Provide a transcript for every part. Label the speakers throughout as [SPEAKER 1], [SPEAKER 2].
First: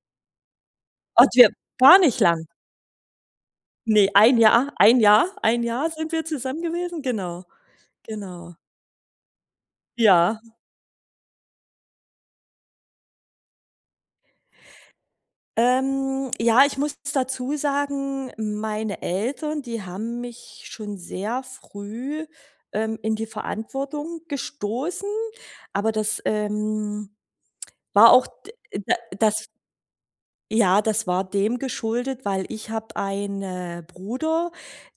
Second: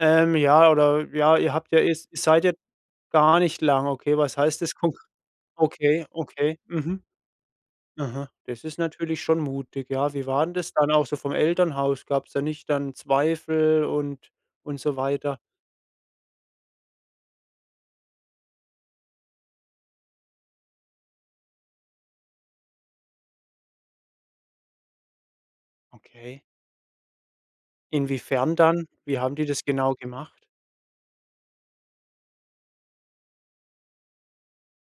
[SPEAKER 1] Ähm, ja oder
[SPEAKER 2] Oh,
[SPEAKER 1] ja,
[SPEAKER 2] du,
[SPEAKER 1] ihr habt ja,
[SPEAKER 2] gar
[SPEAKER 1] ist
[SPEAKER 2] nicht
[SPEAKER 1] seid
[SPEAKER 2] lang.
[SPEAKER 1] ihr gar nicht lang,
[SPEAKER 2] Ne,
[SPEAKER 1] okay?
[SPEAKER 2] ein
[SPEAKER 1] Was heißt
[SPEAKER 2] Jahr
[SPEAKER 1] das kon
[SPEAKER 2] ein Jahr ein Jahr
[SPEAKER 1] okay,
[SPEAKER 2] sind wir
[SPEAKER 1] okay.
[SPEAKER 2] zusammen gewesen.
[SPEAKER 1] Mhm.
[SPEAKER 2] Genau,
[SPEAKER 1] Aha,
[SPEAKER 2] genau.
[SPEAKER 1] das ist natürlich schon mutig, ja. Wie
[SPEAKER 2] Ja.
[SPEAKER 1] waren das dann auch so vom Elternhaus? Gab's dann nicht dann Zweifel und und so weiter?
[SPEAKER 2] Ähm, ja, ich muss dazu sagen, meine Eltern, die haben mich schon sehr früh, ähm, in die Verantwortung gestoßen. Aber das,
[SPEAKER 1] Okay.
[SPEAKER 2] ähm, war auch, d
[SPEAKER 1] Inwiefern dann?
[SPEAKER 2] da
[SPEAKER 1] Wie haben die
[SPEAKER 2] das
[SPEAKER 1] das genau gemacht?
[SPEAKER 2] ja, das war dem geschuldet, weil ich habe eine Bruder,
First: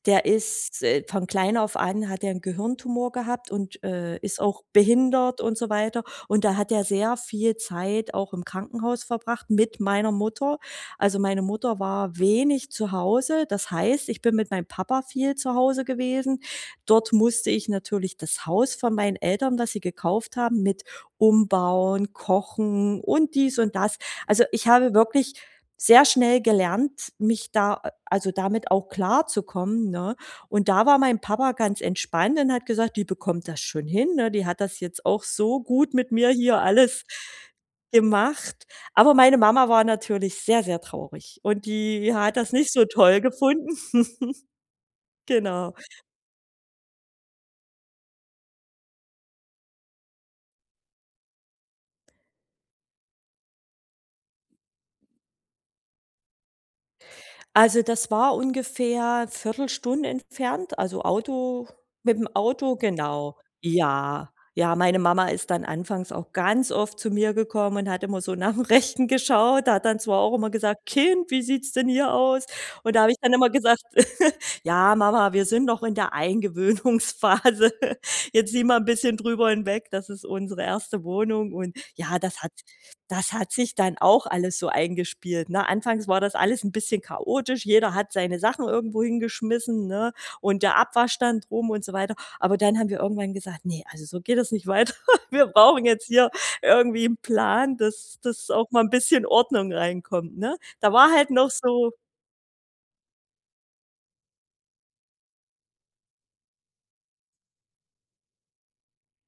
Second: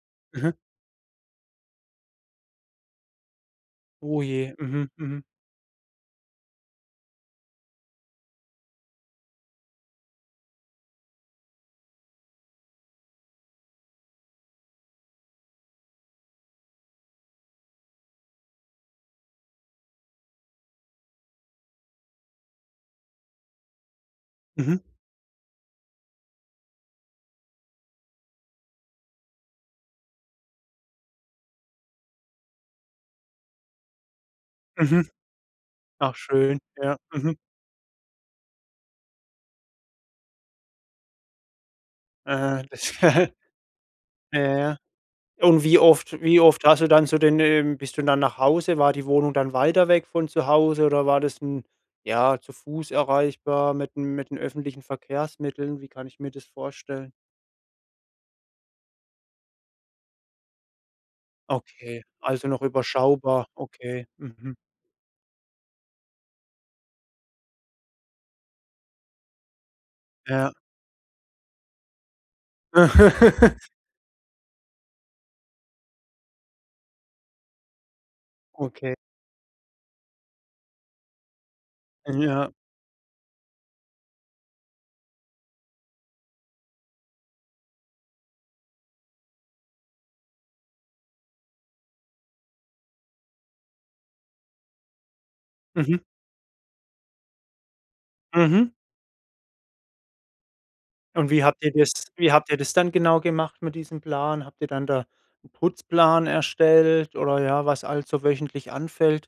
[SPEAKER 2] der
[SPEAKER 1] Mhm.
[SPEAKER 2] ist, äh von klein auf an hat der 'n Gehirntumor gehabt und, äh, ist
[SPEAKER 1] Ohje.
[SPEAKER 2] auch
[SPEAKER 1] Mhm, mhm.
[SPEAKER 2] behindert und so weiter. Und da hat er sehr viel Zeit auch im Krankenhaus verbracht mit meiner Mutter. Also, meine Mutter war wenig zu Hause. Das heißt, ich bin mit meinem Papa viel zu Hause gewesen. Dort musste ich natürlich das Haus von meinen Eltern, das sie gekauft haben, mit umbauen, kochen und dies und das. Also, ich
[SPEAKER 1] Mhm.
[SPEAKER 2] habe wirklich sehr schnell gelernt, mich da a also damit auch klarzukommen, ne? Und da war mein Papa ganz entspannt und hat gesagt: „Die bekommt das schon hin, ne? Die hat das jetzt
[SPEAKER 1] Mhm.
[SPEAKER 2] auch so gut mit
[SPEAKER 1] Ach,
[SPEAKER 2] mir hier
[SPEAKER 1] schön. Ja,
[SPEAKER 2] alles
[SPEAKER 1] mhm.
[SPEAKER 2] gemacht.“ Aber meine Mama war natürlich sehr, sehr traurig und die hat das
[SPEAKER 1] Aha,
[SPEAKER 2] nicht so
[SPEAKER 1] das
[SPEAKER 2] toll gefunden.
[SPEAKER 1] ja, ja. Und
[SPEAKER 2] Genau.
[SPEAKER 1] wie oft wie oft hast du dann zu den, ähm bist du dann nach Hause? War die Wohnung dann weiter weg von zu Hause oder war das 'n ja, zu Fuß erreichbar mit dem mit den öffentlichen Verkehrsmitteln? Wie kann ich mir das vorstellen?
[SPEAKER 2] Also, das war ungefähr Viertelstunde entfernt, also Auto
[SPEAKER 1] Okay,
[SPEAKER 2] mit 'm
[SPEAKER 1] also noch
[SPEAKER 2] Auto genau.
[SPEAKER 1] überschaubar. Okay.
[SPEAKER 2] Ja.
[SPEAKER 1] Mhm.
[SPEAKER 2] Ja, meine Mama ist dann anfangs auch ganz oft zu mir gekommen und hat immer so nach 'm Rechten geschaut. Da hat dann zwar auch immer
[SPEAKER 1] Ja.
[SPEAKER 2] gesagt: „Kind, wie sieht's denn hier aus?” Und da habe ich dann immer gesagt: „Ja, Mama, wir sind noch in der Eingewöhnungsphase. Jetzt sieh mal 'n
[SPEAKER 1] Okay.
[SPEAKER 2] bisschen drüber hinweg, das ist unsere erste Wohnung!”, und ja,
[SPEAKER 1] Ähm,
[SPEAKER 2] das
[SPEAKER 1] ja.
[SPEAKER 2] hat das hat sich dann auch alles so eingespielt, ne? Anfangs war das alles 'n bisschen chaotisch. Jeder hat seine Sachen irgendwo hingeschmissen, ne? Und der Abwaschstand rum und so weiter. Aber dann haben wir irgendwann gesagt: „Ne, also so geht es nicht weiter. Wir brauchen
[SPEAKER 1] Mhm.
[SPEAKER 2] jetzt hier irgendwie 'n Plan, dass dass auch
[SPEAKER 1] Mhm.
[SPEAKER 2] mal 'n bisschen Ordnung reinkommt, ne? Da war
[SPEAKER 1] Und
[SPEAKER 2] halt
[SPEAKER 1] wie
[SPEAKER 2] noch
[SPEAKER 1] habt ihr
[SPEAKER 2] so
[SPEAKER 1] das wie habt ihr das dann genau gemacht mit diesem Plan? Habt ihr dann da 'n Putzplan erstellt oder ja, was alles so wöchentlich anfällt?